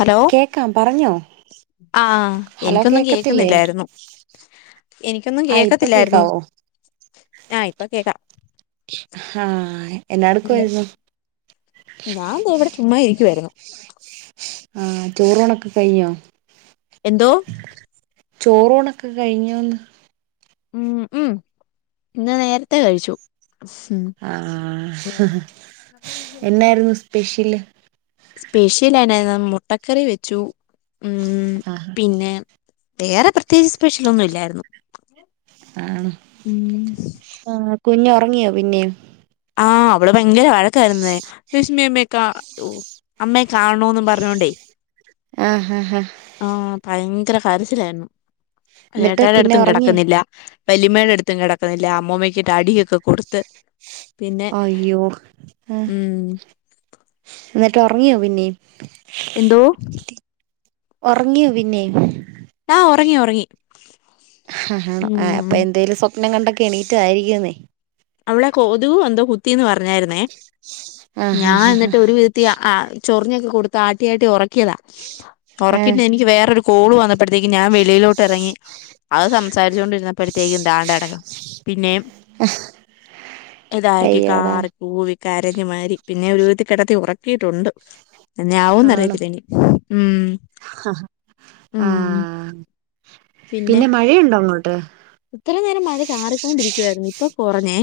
Hello കേക്കാം പറഞ്ഞോ ആഹ് ഹലോ എനിക്കൊന്നും കേക്കത്തില്ലേ കേക്കുന്നില്ലായിരുന്നു എനിക്കൊന്നും ആ ഇപ്പൊ കേക്കത്തില്ലായിരുന്നു, കേക്കാവോ ആ ഇപ്പ കേക്കാം ആഹ് എന്നാ ഉം എടുക്കുവായിരുന്നു ഞാൻ ദേ എവിടെ ചുമ്മ ഇരിക്കുവായിരുന്നു ആഹ് ചോറ് ഊണേക്കെ കഴിഞ്ഞോ എന്തോ ചോറോണൊക്കെ കഴിഞ്ഞോന്ന് ഉം ഉം ഇന്ന് നേരത്തെ കഴിച്ചു ഉം ആ എന്നായിരുന്നു സ്പെഷ്യല് സ്പെഷ്യൽ എന്നാ ഇന്ന് മുട്ടക്കറി വെച്ചു ഉം പിന്നെ വേറെ പ്രത്യേകിച്ച് സ്പെഷ്യൽ ഒന്നും ഇല്ലായിരുന്നു ആണോ ഉം ആ കുഞ്ഞ് ഉറങ്ങിയോ പിന്നെയും ആഹ് അവള് ഭയങ്കര വഴക്കായിരുന്നേ രശ്മിയമ്മയെ ക്കാ അമ്മയെ കാണണോന്ന് പറഞ്ഞോണ്ടേ ആഹ് ഹഹ് ഹഹ ആഹ് ഭയങ്കര കര്ച്ചിലായിര്ന്നു എന്നിട്ട് ഏട്ടേടെ പിന്നെ ട്ത്തും ഉറങ്ങിയോ കെടക്കുന്നില്ല. വല്ലിമ്മേടട്ത്തും കെടക്കുന്നില്ല അമ്മൂമ്മക്ക് അടിയൊക്കെ കൊടുത്ത് പിന്നെ അയ്യോ ആഹ് ഉം എന്നിട്ട് ഒർങ്ങിയോ പിന്നേം. എന്തോ? ഒർങ്ങ്യോ പിന്നെം ആഹ് ഒറങ്ങി ഒറങ്ങി. ആഹ് അപ്പൊന്തേലും സ്വപ്നം കണ്ടൊക്കെ എണീട്ടതായിരിക്കുംന്നേ. അവളെ കൊതുകെന്തോ കുത്തീന്ന് പറഞ്ഞായ്ര്ന്നേ, ആഹാ ഞാനെന്നിട്ട് ഒരുവിധ ചൊർഞ്ഞൊക്കെ കൊടുത്ത് ആട്ടിയാട്ടി ഒർക്കീതാ ആ ഉറക്കിട്ടെനിക്ക് വേറൊരു കോള് വന്നപ്പഴ്ത്തേക്ക് ഞാന് വെളിയിലോട്ടിറങ്ങി, അത് സംസാരിച്ചുകൊണ്ടിരുന്നപ്പഴേ ത്തേയും താണ്ടകെട്ക്ക്ണ് പിന്നെയും. [inaudible] ഇതാക്കി അയ്യോടാ കാറി കൂവി കരഞ്ഞ് മാരി പിന്നെ ഒരു വിതത്തിൽ കെടത്തി ഓറക്കിയിട്ടുണ്ട്. എന്നാവുംന്ന് ആണോ അറിയത്തില്ലനി ഉം ആ ഉം. പിന്നെ മഴയുണ്ടൊങ്ങോട്ട്? ഇത്രിം നേരം മഴ ചാറിക്കൊണ്ടിരിക്കുവായാര്ന്ന്, ഇപ്പൊ കൊറഞ്ഞേ.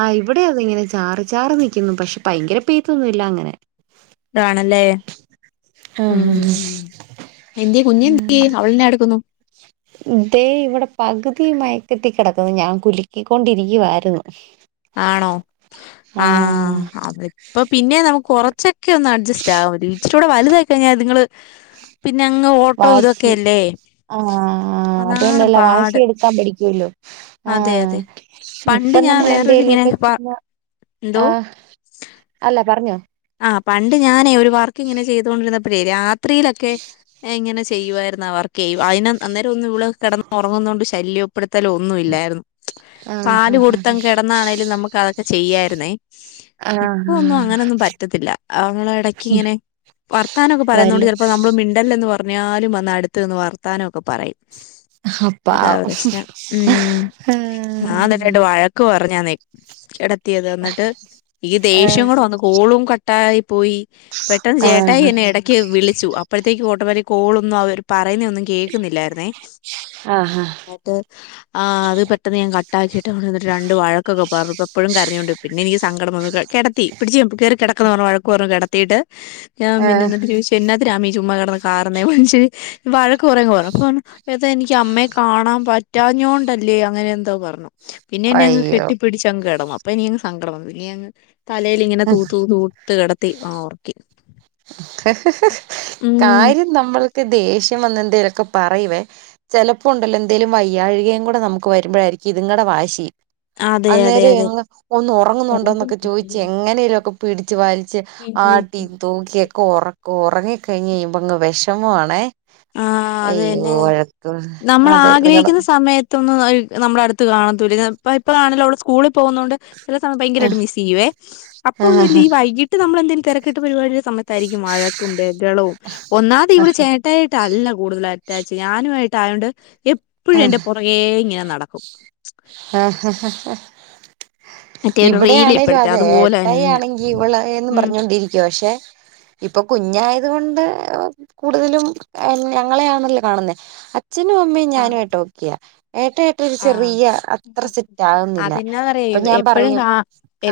ആഹ് ഇവിടിം അതെ ഇങ്ങനെ ചാറി ചാറ് നിക്കുന്നു പക്ഷെ ഭയങ്കര പെയ്തൊന്നുംല്ല്യ അങ്ങനെ. അതാണല്ലേ. ഉം ആഹ് എന്തെ കുഞ്ഞെന്തെ ആഹ് ആഹ് അവളെന്നാ എട്ക്കുന്നു. ദേ ഇവിടെ പകുതി മയക്കത്തി കെടക്കുന്നു, ഞാൻ കുലിക്കിക്കൊണ്ടിരിക്കുവായ്രുന്നു. ആണോ ആഹ് അവ് അപ്പൊ പിന്നെ നമുക്ക് കൊറച്ചൊക്കെ ഒന്ന് അഡ്ജസ്റ്റ് ആവാൻ ഇച്ചിരൂടെ വലുതായി കഴിഞ്ഞാ തിങ്ങള്. പിന്നെ അങ്ങ് ഓട്ടോ വാശി ഇതൊക്കെയല്ലേ അതാണ് പാട്. കാൻ പഠിക്കുവല്ലോ അതെ ആഹ് അതെ പണ്ട് ഞാൻ ഇപ്പംനമ്മൾ വേറൊരു എന്തേലും ഇങ്ങനെ ഒക്കെ പ ചെ എന്തോ ആഹ് അല്ല പറഞ്ഞോ. ആഹ് പണ്ട് ഞാനേ ഒരു വർക്ക്ങ്ങനെ ചെയ്തോണ്ടിരിന്നപ്പഴേ രാത് ത്രീലൊക്കെ ഞാൻ ഇങ്ങനെ ചെയ്യുവായിരുന്നു ആവർക്ക്. അതിന് അന്നേരം ഒന്ന് വള് കെടന്നു ഒറങ്ങുന്നത് കൊണ്ട് ശല്യപ്പെടുത്തലോ ഒന്നും ഇല്ലായിര്ന്നു. ആഹ് പാല് കൊടുത്തങ് കിടന്നാണെലും നമുക്ക് അതൊക്കെ ചെയ്യായിര്ന്നേ. ഇപ്പൊന്നും ആഹ് അങ്ങനെൊന്നും പ ഇടക്കിങ്ങനെ വർത്താനൊക്കെ വല്ല പറയുന്നോണ്ട് ചെൽപ്പോ നമ്മള്. മിണ്ടല്ലെന്ന് പർഞ്ഞാലും വന്ന് അടുത്ത് നിന്ന് വർത്താനൊക്കെ പറയും. അതാ പാവം പ്രശ്നംഉം ഞാന്ന്നട്ട് രണ്ട് വഴ ക്ക് പർഞ്ഞാനെ കെടത്തിയത് എന്നിട്ട് ഈ ദേഷ്യം ആഹ് കൂടെ വന്ന് കോളും കട്ട്‌. ട്ടായ് പോയി പെട്ടെന്ന് ആഹ് ചേട്ടായെന്നെ എട ക്ക് വിളിച്ചു അപ്പോഴാത്തേക്ക് ഓട്ടോമാറ്റ് കോളൊന്നും അവര് പറയുന്നെഒന്നുംകേ കേക്കുന്നില്ലായിര്ന്നേ. ആഹ് ട്ട് അത് പെട്ടെന്ന് ഞാൻ കട്ടാക്കിട്ട് എന്ന്ട്ട് രണ്ട് വഴ ക്കൊക്കെ പർഞ്ഞ് പ്പ ഇപ്പഴും കരഞ്ഞോണ്ട് പിന്നെ എനിക്ക് സങ്കടംവന്നു കിടത്തി പിടിച്ച് ഞാൻ കേറി കെട വഴക്ക് പറഞ്ഞു കെടത്തീട്ട് ഞാൻ പിന്നെ ആഹ് എന്നിട്ട് ചോദിച്ചു എന്നാത്തിനാ നീ ചുമ്മാ കിടന്ന് കാറുന്നേ മൻഷ്വര് വഴക്ക് കുറെ അങ്ങ് പറഞ്ഞു അപ്പം ഏതാ എനിക്ക് അമ്മയെ കാണാൻ പറ്റാഞ്ഞോണ്ടല്ലേ അങ്ങനെ എന്തോ പർഞ്ഞു. പിന്നെ എന്നെ അങ് അയ്യോ കെട്ടിപ്പിടിച്ച് അങ് കെടന്നു, അപ്പൊ ഇനി അങ് സങ്കടം വന്നു ഇനിഅങ്ങ് തലയിൽ ഇങ്ങനെ തൂ തൂ തൂ ത്ത് കെടത്തി ഒറങ്ങി ഉം കാര്യം നമ്മൾക്ക് ദേഷ്യം വന്നാ എന്തേലൊക്കെ പറയുവേ. ചിലപ്പോ ഉണ്ടല്ലോ എന്തേലും വയ്യാഴ്കയും കൂടി നമുക്ക് വരുമ്പോഴായിരിക്കും ഇതിങടെ വാശി. അതെ അതെ അന്നേരം അതെ എങ് ഒന്ന് ഒറങ്ങുന്നുണ്ടോ ന്നൊക്കെ ചോദിച്ച് എങ്ങനേലൊക്കെ പിടിച്ച് ടിച്ച് വലിച്ച് ആട്ടീം തൂക്കിയൊക്കെ ഒറക്കും ഒറങ്ങി കഴിഞ്ഞഴിയുമ്പോ അങ്ങ് വിഷമാ ആണേ. ആ അത് അയ്യോ തന്നെ വഴക്കും അതെ ഇതിങ്ങടേ? ത്തെന്നും ആയി നമ്മടെ അടുത്ത് കാണത്തൂല്ല ഇപ്പ ഇപ്പളാണല്ലോ അവൾ സ്കൂള പോകുന്നോണ്ട് ചില സമയം ഭയങ്കരായിട്ട് മിസ് ചെയ്യുവേ അപ്പൊന്ന് ലീവ് ആയി വൈകീട്ട് നമ്മളെന്തെങ്കിലും തെരെക്കിട്ട് പരിപാടിയുടെ സമയത്തായിരിക്കും വഴക്കും ബഹളവും ഒന്നാമതെ ഇവളെ ചേട്ട ട്ടായിട്ട് അല്ല കൂടുതൽ അറ്റാച്ചിങ്ങ് ഞാനു ആയിട്ടായോണ്ട് എ എപ്പഴും എന്റെ പുറകേ ഇങ്ങനെ നടക്കും. ആഹ് ഹ ഹാ മറ്റേ ഒരു റീൽ ഇവിടെയാണേലും ഇപ്പോഴത്തെ അതെ അതുപോലെ ഏട്ടായി തന്നെ. ആണെങ്കി ഇവളെന്ന് ഉം പറഞ്ഞോണ്ടിരിക്ക പക്ഷെ- ഇപ്പൊ കുഞ്ഞായത് കൊണ്ട് കൂടുതലും ഞങ്ങളെ ആണല്ലോ കാണുന്നേ. അച്ഛനും അമ്മയും ആഹ് ഞാനും ആയിട്ട് ഓക്കെയാ ഏട്ടെ റ്റൊ ഒരു ചെറിയ അത്ര സെറ്റ് ആകുന്നില്ല അതെന്നാന്നറിയോ അപ്പൊ ഞാൻ- എപ്പഴും പറയും കാ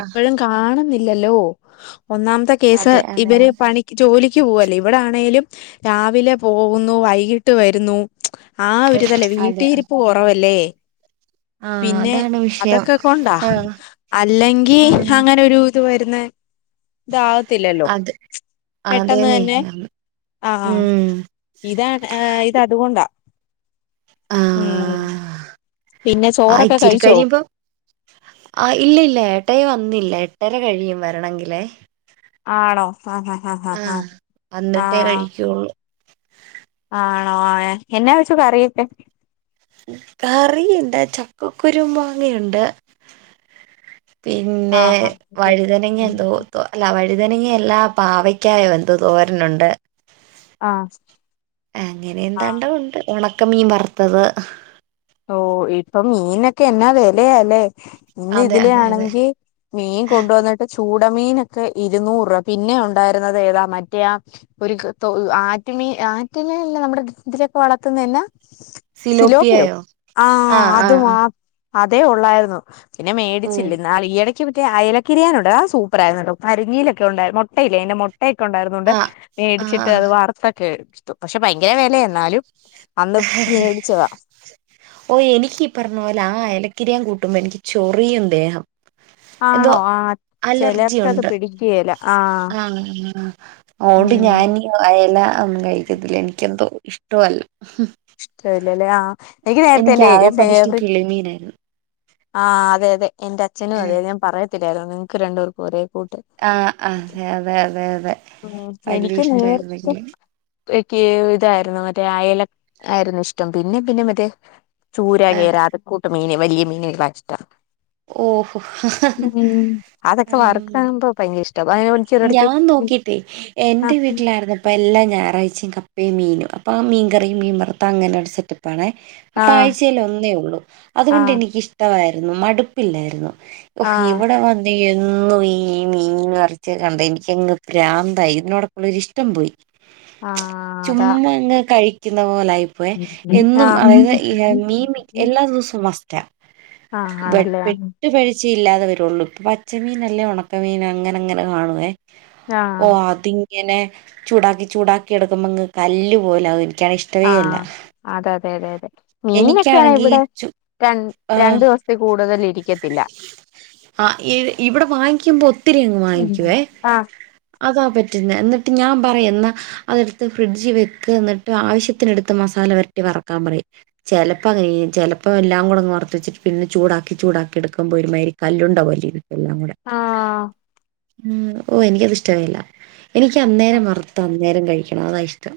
ആ കാണുന്നില്ലല്ലോ ഒന്നാമത്തെ കേസ് അതെ അതെ ഇവര് പണി ജോലിക്ക് പോവല്ലേ ഇവിടെ ആണെലും രാവിലെ പോകുന്നു വൈകിട്ട് വരുന്നു. ആഹ് ഒരു ഇതല്ലേ അതെ വീട്ടീരിപ്പ് കുറവല്ലേ? ആ പിന്നെ അതാണ് വിഷയം അതൊക്കെ കൊണ്ടാ ആ അല്ലെങ്കി അങ്ങനെ ഒരു ഇത് വരുന്നേ ഇതാവത്തില്ലല്ലോ അത് പെട്ടെന്ന് അതേന്നെ തന്നെ ആഹ് ഉം ഇതാണ് ഇത് അതുകൊണ്ടാ ഉം പിന്നെ ആഹ് ചോറൊക്കെ ഇച്ചിരി കഴിച്ചോ കഴിഞ്ഞിപ്പം ആഹ് ഇല്ല ഇല്ല ഏട്ടായി വന്നില്ല എട്ടര കഴിയും വരണെങ്കിൽ. ആണോ ആഹ് ഹാ ഹ ഹാ ആ ഹ വന്നിട്ടേ ആഹ് കഴിക്കുള്ളൂ ആണോ ഏ എന്നാ വെച്ചു കറിയൊക്കെ? കറി എന്താന്നെച്ചാ ചക്കക്കുരു മാങ്ങയുണ്ട്. ആ പിന്നെ വഴുതനങ്ങ എന്തോ തോ അല്ല വഴുതനങ്ങയല്ല പാവയ്ക്കായും എന്തോ തോരനുണ്ട്. ആഹ് അങ്ങനെ എന്താണ്ടോ ഉണ്ട് ഉണക്ക മീൻ വറുത്തത്. ഓഹ് ഇപ്പം മീനൊക്കെ എന്നാ വെലയാല്ലേ. ഇന്ന് അതെ അതെ അതെ ഇതിലാണെങ്കി മീൻ കൊണ്ടുവന്നിട്ട് ചൂടമീനൊക്കെ ഇരുന്നൂറ് രൂപ പിന്നെ ഉണ്ടായിരുന്നത് ഏതാ മറ്റേ ആ ഒരു ക്ക് ആറ്റമീ ആറ്റമീൻ നമ്മുടെ ഇതിലൊക്കെ വളർത്തുന്ന എന്നാ? സിലോപിയായോ? ആഹ് അത് മാ അതേ ഉള്ളായിരുന്നു പിന്നെ ഓ മേടിച്ചില്ല ന്നാൽ ഈയിട റ്റേ അയലക്കിരിനൻണ്ട് അത് സൂപ്പർ ആയിരുന്നു അരിങ്ങിയിലൊക്കെണ്ടായി മൊട്ടയില്ലേ അയിന്റെ മു ട്ടൊക്കെ ഉണ്ടായിരുന്നൂണ്ട് ആഹ് മേടിച്ചിട്ട് ആഹ് അത് വാർത്തൊക്കെ എത്തു പക്ഷെ ഭയങ്കര വെലയാ എന്നാലും- അന്ന് മേടിച്ചതാ. ഓ എനിക്കീ പറഞ്ഞപോലെ ആ അയലക്കിരിയാൻ കൂട്ടുമ്പോ എനിക്ക് ചൊറിയും ദേഹം. എന്തോ ആണോ ആ അലർജി ചെലർക്കത് ഉണ്ട് പിടിക്കേല ആ ആഹ് അതുകൊണ്ട് ഉം ഞാൻ അയലഒന്നും കഴിക്കത്തില്ല എനിക്ക് എന്തോ ഇഷ്ടൊല്ല ഇഷ്ടൊല്ലല്ലേയാ ആഹ് എനിക്ക് നേരത്തെ എന്റെ ആകപ്പാടെ ഇഷ്ടം ഫേവറൈറ്റ് കിളിമീനായിരുന്നു ആഹ് അതെ അതെ എന്റെ അച്ഛനും അതെ ഞാൻ പറയത്തില്ലായിരുന്നു നിനക്ക് രണ്ട്പേർക്കും ഒരേ കൂട്ട്. ആഹ് ആഹ് അതെ അതെ അതെ അതെ വല്യ ഇഷ്ടായിരുന്നില്യ പ്പക്ക് ഇതായിരുന്നു മറ്റേ അയല ആയിരുന്നു ഇഷ്ടം പിന്നെ പിന്നെ മറ്റേ ചൂര, ആഹ് കേര, അതകൂട്ട മീന്, വല്യ മീന് കളാ ഇഷ്ട്ടം. ഓഹോ ഉം, അതൊക്കെ ഉം വറക്കമ്പ ഭയങ്കര ഇഷ്ട [unintelligible] ചടക്ക് ട്ടി, എന്റെ വീട്ടിലായിരുന്ന പ്പ എല്ലാ, ഞായറാഴ്ചയും കപ്പയും, മീനും. അപ്പൊ, മീൻ കറിയും മീൻ വറുത്തതും അങ്ങനെ ഒരു സെറ്റപ്പ ണ. അപ്പൊ, ആ ആഴ്ചയിൽ ഒന്നേ ഉള്ളു. അതു ആ കൊണ്ട് എനിക്ക് ഇഷ്ടമായിരുന്നു. മടുപ്പില്ലായിരുന്നു. ഹോ, ആ ഇവട വ എന്നും ഈ മീൻ, ഇറച്ചി കണ്ട എനിക്കങ്ങ് പ്രാന്തായി. ഇതിനോടൊക്കു ള്ളൊരിഷ്ടം പോയി. ആ അതാ ചുമ്മാങ്ങ് കഴിക്കുന്ന പോലയി പ്പൊ, ആ എന്നും അതായത് ഈ, മീൻ എല്ലാ ദിവസവും മസ്റ്റ. ആഹ്, ആണല്ലേ. ഉം [unintelligible] ഇല്ലാതെ വരുള്ളൂ. പച്ചമീനല്ലേ, ഒണക്കമീൻ, അങ്ങനെ അങ്ങനെ കാണുവേ. ഓ, ആഹ് അതിൻ. ഇങ്ങനെ ചൂടാക്കി, ചൂടാക്കി എടുക്കുമ്പ ങ്ങ് കല്ല് പോലാകും. എനിക്കാണെ ഇഷ്ടം. ആഹ്, അതെ, അതെ, അതെ, അതെ മീനൊക്കെ യാണ, എനിക്കാണെങ്കി ഇവിടെ ചു രൺ രണ്ട് ആഹ് ദിവസം. ത്തിൽ കൂടുതൽ ഇരിക്കത്തില്ല. ആഹ്, ഇവി, ഇവിടെ വാങ്ങിക്കുമ്പോ, ഒത്തിരി അങ്ങ് വാങ്ങിക്കുവേ? ആഹ് അതാ പറ്റുന്നെ, എന്നിട്ട് ഞാൻ പറയു എന്നാ. അതെടുത്ത് ഫ്രിഡ്ജി വെക്ക്. എന്നിട്ട് ആവശ്യത്തിനെടുത്ത്, മസാല പെരട്ടി വറക്കാൻ പറയും. ചെലപ്പ അങ്ങനെ ചെയ്യും. ചെലപ്പോ എല്ലാം കൂടങ് വറുത്തു വെച്ചിട്ട് പിന്നെ ചൂടാക്ക. ടാക്കി ചൂടാക്കി എടുക്കുമ്പോ, ഒരു മാതിരി കല്ലുണ്ട പോലെ ഇരിക്കും എല്ലാം കൂടെ. ആഹ് ഉം, ഓ എനിക്കത് ഇഷ്ടമില്ല. എനിക്ക് അന്നേരം വറ് ത ന്നേരം കഴിക്കണം. അതാ ഇഷ്ടം.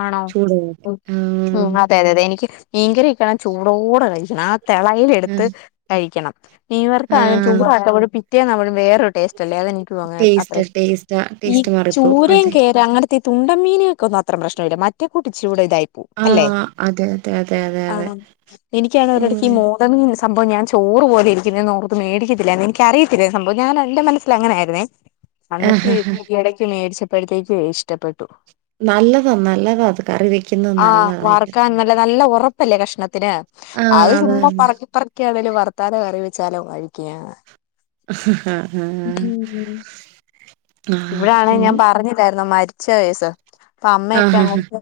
ആണോ? ചൂടോടെ. ആ, ഉം, അതെ, അതെ, അതെ എനിക്ക്. മീങ്കറിയൊക്കെ ആണേൽ ചൂടോടെ കഴിക്കണം. ആഹ്, ആ, തെളയിലെടുത്ത് കഴിക്കണം. മീൻ വറുത്തത് ആ, ആണെങ്കി ചൂട് ആക്കുബോൾ പിറ്റേന്ന് ആവുമ്പോൾ വേറൊര്. ടേസ്റ്റ് ല്ലെ, അതെനിക്കും അങ്ങ അത്ര, ടേസ്റ്റ് ടേസ്റ്റ് ഈ ടേസ്റ്റ് മാറിപ്പോവും. ചൂരം അതെ. കേര അങ്ങനെത്തെ. ഈ, തുണ്ടം മീന്കൾ കൊന്നും അത്ര പ്രശ്നമില്ല. മറ്റേ കൂട്ട് ഇച്ചിരി കൂടെ ഇതായി. ആ, അല്ലെ, അതെ, അതെ, അതെ, അതെ, അതെ. ആഹ്, എനിക്കാണെ ഒരിടെക്കി. മ്മ്. മോ അത് സംഭവം ഞാൻ ചോറ് പോലെ ഇരിക്കുന്നെ എന്നോർത്ത് മേടിക്കത്തില്ലായിരുന്നു. എനിക്കറിയത്തില്ലായിരുന്നു സംഭവം. ഞാൻ, എന്റെ മനസ്. ൽ അങ്ങനെ യായിരുന്നേ? അന്നിട്ട് എടക്ക് മേടിച്ച പ്പഴത്തേക്കു ഇഷ്ടപ്പെട്ടു. നല്ലതാ, നല്ലതാ, അത്. കറി വെക്കുന്നു. ആഹ്, വറ്ക്കാൻ നല്ല, നല്ല ഒറപ്. ല്ലേ കഷ്ണത്തിന്. ആ, അത് ചുമ്മ തന്നെ. പറക്കി, പ്പറക്കി, ആണെങ്കിലും വർത്താലു കറി വെച്ചാലോ? കഴിക്ക. [inaudible] ആ. ആ, ഇവിടാണെ ഞാൻ പറഞ്ഞില്ലായിരു ന്നൊ? മരിച്ച കേസ്സ്. അപ്പൊ, അമ്മയൊക്കെ ആഹാ. അങ്ങോട്ട്.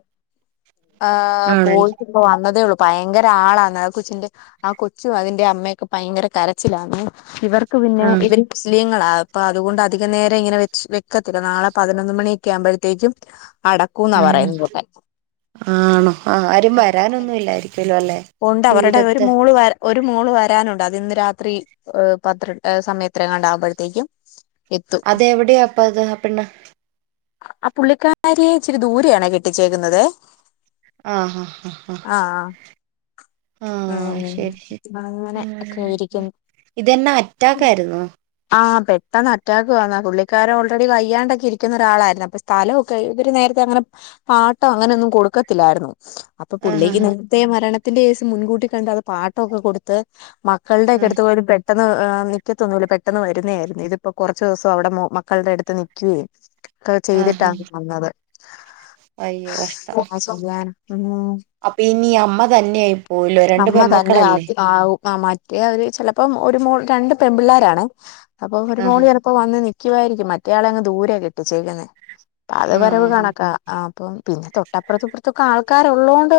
ആഹ്, ആണല്ലേ. പോയിട്ട് ഇപ്പ വന്നതേ ഒള്ളു. ഭയങ്കര ആളാന്ന് ആഹ്, കൊച്ചിന്റെ. ആഹ്, കൊച്ചു അതിന്റെ അമ്മയൊക്കെ ഭയങ്കര കരച്ചിലാന്ന്. ഇവർ. പിന്നെ, ആ, ഇവര് മുസ്ലീങ്ങളാ, അപ്പൊ അതുകൊണ്ട് അധിക നേരം ഇങ്ങനെ വെച് വെക്കത്തില്ല. നാളെ പതിനൊന്ന് മണി. ഒക്കെ ആകുംപഴത്തേക്കും അടക്കൂന്ന ആ. പറയുന്നത് വിടെ. ആണോ? ആ, ആരും വരാനൊന്നും ഇല്ലായിരിക്കുവല്ലോ അല്ലേ? ഉണ്ട്, അവരുടെ ഒരു ദൂരത്ത്. മോള് വരാ ഒരു മോള് വരാനുണ്ട്. അത് ഇന്ന് രാത്രി പത്ര സമയത്രങ്ങാണ്ട് ആകുമ്പഴത്തേക്കും. അതെ എവിടെയാ അപ്പ അത്, ആഹ് പെണ്ണ്? ആഹ്, പുള്ളിക്കാരിയെ ഇച്ചിരി ദൂരയാണോ, കെട്ടിച്ചേക്കുന്നത്. ആഹ് ആഹ് ആഹ് ആഹ് ശരി, ശരി. ഉം അങ്ങനെ ഒക്കെ ആ. ഇരിക്കുന്നു. ഇതെന്നാ അറ്റാക്കായിരുന്നോ ആഹ് പെട്ടെന്ന് അറ്റാക്കു വന്നാ പുള്ളി ക്കാരർ ഓൾറെഡി വയ്യാണ്ടൊക്കെ ഇരിക്കുന്ന ഒരാളായിരുന്നു അപ്പൊ സ്ഥലൊക്കെ ഇവര് നേര്ത്തെ അങ്ങനെ. പാട്ടം അങ്ങനെയൊന്നും കൊടുക്കത്തില്ലായിര്ന്നു. അപ്പൊ ആഹ് പുള്ളിക്ക് ആഹ് നിത്തെ മരണത്തിന്റെ കേസ് മുൻകൂട്ടി കണ്ട് അത് പാട്ടൊക്കെ കൊടുത്ത് മക്കൾടെ ആഹ് ഒക്കെടുത്ത് പോയി പെ ട്ടെന്ന് നിക്കത്തൊന്നൂല്ല പെട്ടെന്ന് വരുന്നേ ആയിരുന്നു ഇത്പ്പൊ കൊർച്ചു ദിവസം അവിടെ മോ മ ക്കള്ടെ അടുത്ത് നിക്കിം ഒക്കെ ആഹ് ആഹ് ചെയ്തിട്ടാണ് വന്നത്. അയ്യോ കഷ്ടം. ഉം അപ്പൊ ഇനി അമ്മ തന്നെയായി പോവല്ലോ രണ്ട് അമ്മ തന്നെ പെമ്മക്കളല്ലേ? അത് ആവും ആ മറ്റേ അവര് ചെലപ്പം ഒരു മോൾ രണ്ട് പെമ്പിള്ളേരാണെ അപ്പൊ ഒരു മോള് ആഹ് ചെലപ്പോ വന്ന് നിക്കും. വായിരിക്കും മറ്റേയാളങ്ങ് ദൂരെ കെട്ടിച്ചേക്കുന്ന അത് വരവ് ആഹ് കണക്കാ. ആഹ് അപ്പം പിന്നെ തൊട്ടപ്പർത്തുപ്പർത്തൊക്കെ ആൾക്കാര് ഒള്ളോണ്ട്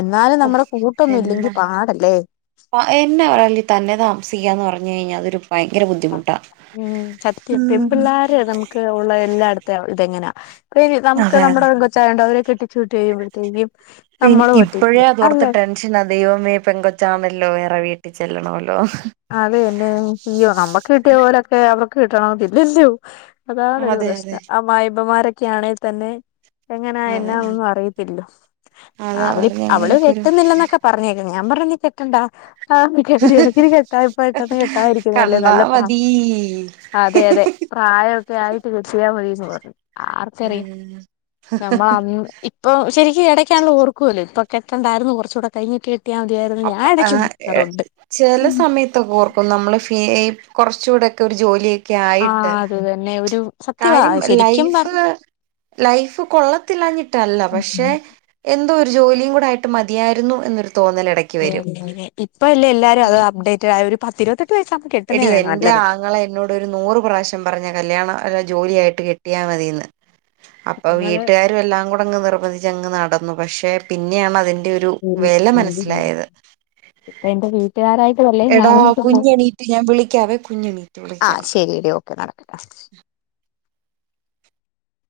എന്നാലും ഓഹ് നമ്മടെ കൂട്ടൊന്നും ഇല്ലെങ്കി പാടല്ലേ എന്ന ആണേലും തന്നെ താമസിക്കാന്ന് പറഞ്ഞ് കഴിഞ്ഞാ അതൊരു ഭയങ്കര ബു ഉം സത്യം പെമ്പിള്ളാര് നമ്ക്ക് ഒള്ള എല്ലാട്ത്തെ ഇതെങ്ങനാ [unintelligible] നമ്ക്ക് അതെ അതെ നമ്മടെ പെങ്കൊച്ചായോണ്ട് അവരെ കെട്ടിച്ച് വിട്ട് കഴിയുമ്പഴ്ത്തേക്കും പിൻ ഇപ്പഴേ അതോർത്ത് ടെൻ ഷനാ ദൈവമേ പെങ്കൊച്ചാന്നല്ലോ വേറെ വീട്ടി ചെല്ലണമല്ലോ അതേല്ലേ ഇയ്യോ നമ്മക്ക് കിട്ടിയ പോലൊക്കെ അവർക്ക് കിട്ടണോന്നില്ലല്ലോ അതാണൊര് അതെ അതെ പ്രശ്നം അമ്മായപ്പമ്മാരൊക്കെയാണെ തന്നെ എങ്ങനാ അതെ എന്നാ അതെ ഒന്നും അറിയത്തില്ലോ അതാ അവളി പറഞ്ഞ അവള് അങ്ങനൊക്കെ ഒരു കെട്ട്ന്നില്ലന്നൊക്കെ പർഞ്ഞേക്കുന്നെ ഞാൻ പർഞ്ഞു നീ കെട്ടണ്ടാ ആഹ് ഇടയ്ക്ക് ഇടയ്ക്ക് [unintelligible] കെട്ടാതിരിക്ക്ന്നല്ലേ കണ്ടാ നല്ല പ്പാ മതി അതെ അതെ പ്രായൊക്കെ ആയിട്ട് കെട്ടിയ മതീന്ന് പറയും ആർക്കറിയാം ആഹ് നമ്മളന്ന് ഇപ്പൊ ശരിക്കും എടയ്ക്കാണേലും ഓർക്കൂലേ ഇപ്പൊ കെട്ടണ്ടാര്ന്നു കൊറച്ചൂടെ കഴിഞ്ഞ് കെ ട്ടിയാ മതിയാര്ന്നു അപ്പ ഞാൻ എടയ്ക്ക് ഓർക്കാറുണ്ട് ഉം ത്ത് ഓർക്കും നമ്മള് ഫീ ഈ കൊറച്ചൂടെക്കെ ഒരു ജോലി ആഹ് അത് തന്നെ ഒരു സത്യവാ കാര്യം ശരിക്കും ലൈഫ് പറഞ്ഞ ലൈഫ് കൊള്ളത്തില്ലാഞ്ഞിട്ടല്ല ഉം പക്ഷെ ഉം എന്തോരു ജോലീം കൂടെ ആയിട്ട് മതിയായിരുന്നു എന്നൊരു തോന്നൽ എടയ് ഇപ്പല്ലേ എല്ലാരും അത് അപ്ഡേറ്റഡ് ആയെ ഒരു പത്തിരുവത്തെട്ട് വയസ്സാവുമ്പോ കെ എടീ എന്റെ ആങ്ങള എന്നോട് ഒരു നൂറ് പ്രാവശ്യം പറഞ്ഞ കല്യാണം അല്ല ജോലിയായിട്ട് കെട്ടിയാ മതീന്ന് അപ്പൊ നമ്മള് വീട്ട്കാരും എല്ലാം കൂടങ്ങ് നിർബന്ധിച്ചങ്ങ് നടന്നു പക്ഷെ പിന്നെയാണ് അതി ന്റെയൊരു വെല മനസ്സിലായത് അപ്പൊ എന്റെ വീട്ടുകാരായിട്ട് വല്ലേ എടാ ഞാനും വീട്ട് പോവു കുഞ്ഞെണീറ്റ് ഞാൻ വിളിക്കാവേ കുഞ്ഞെണീറ്റ് വിളിക്കാം ആഹ് ശരിയെടി ഓക്കേ കാണാം [inaudible]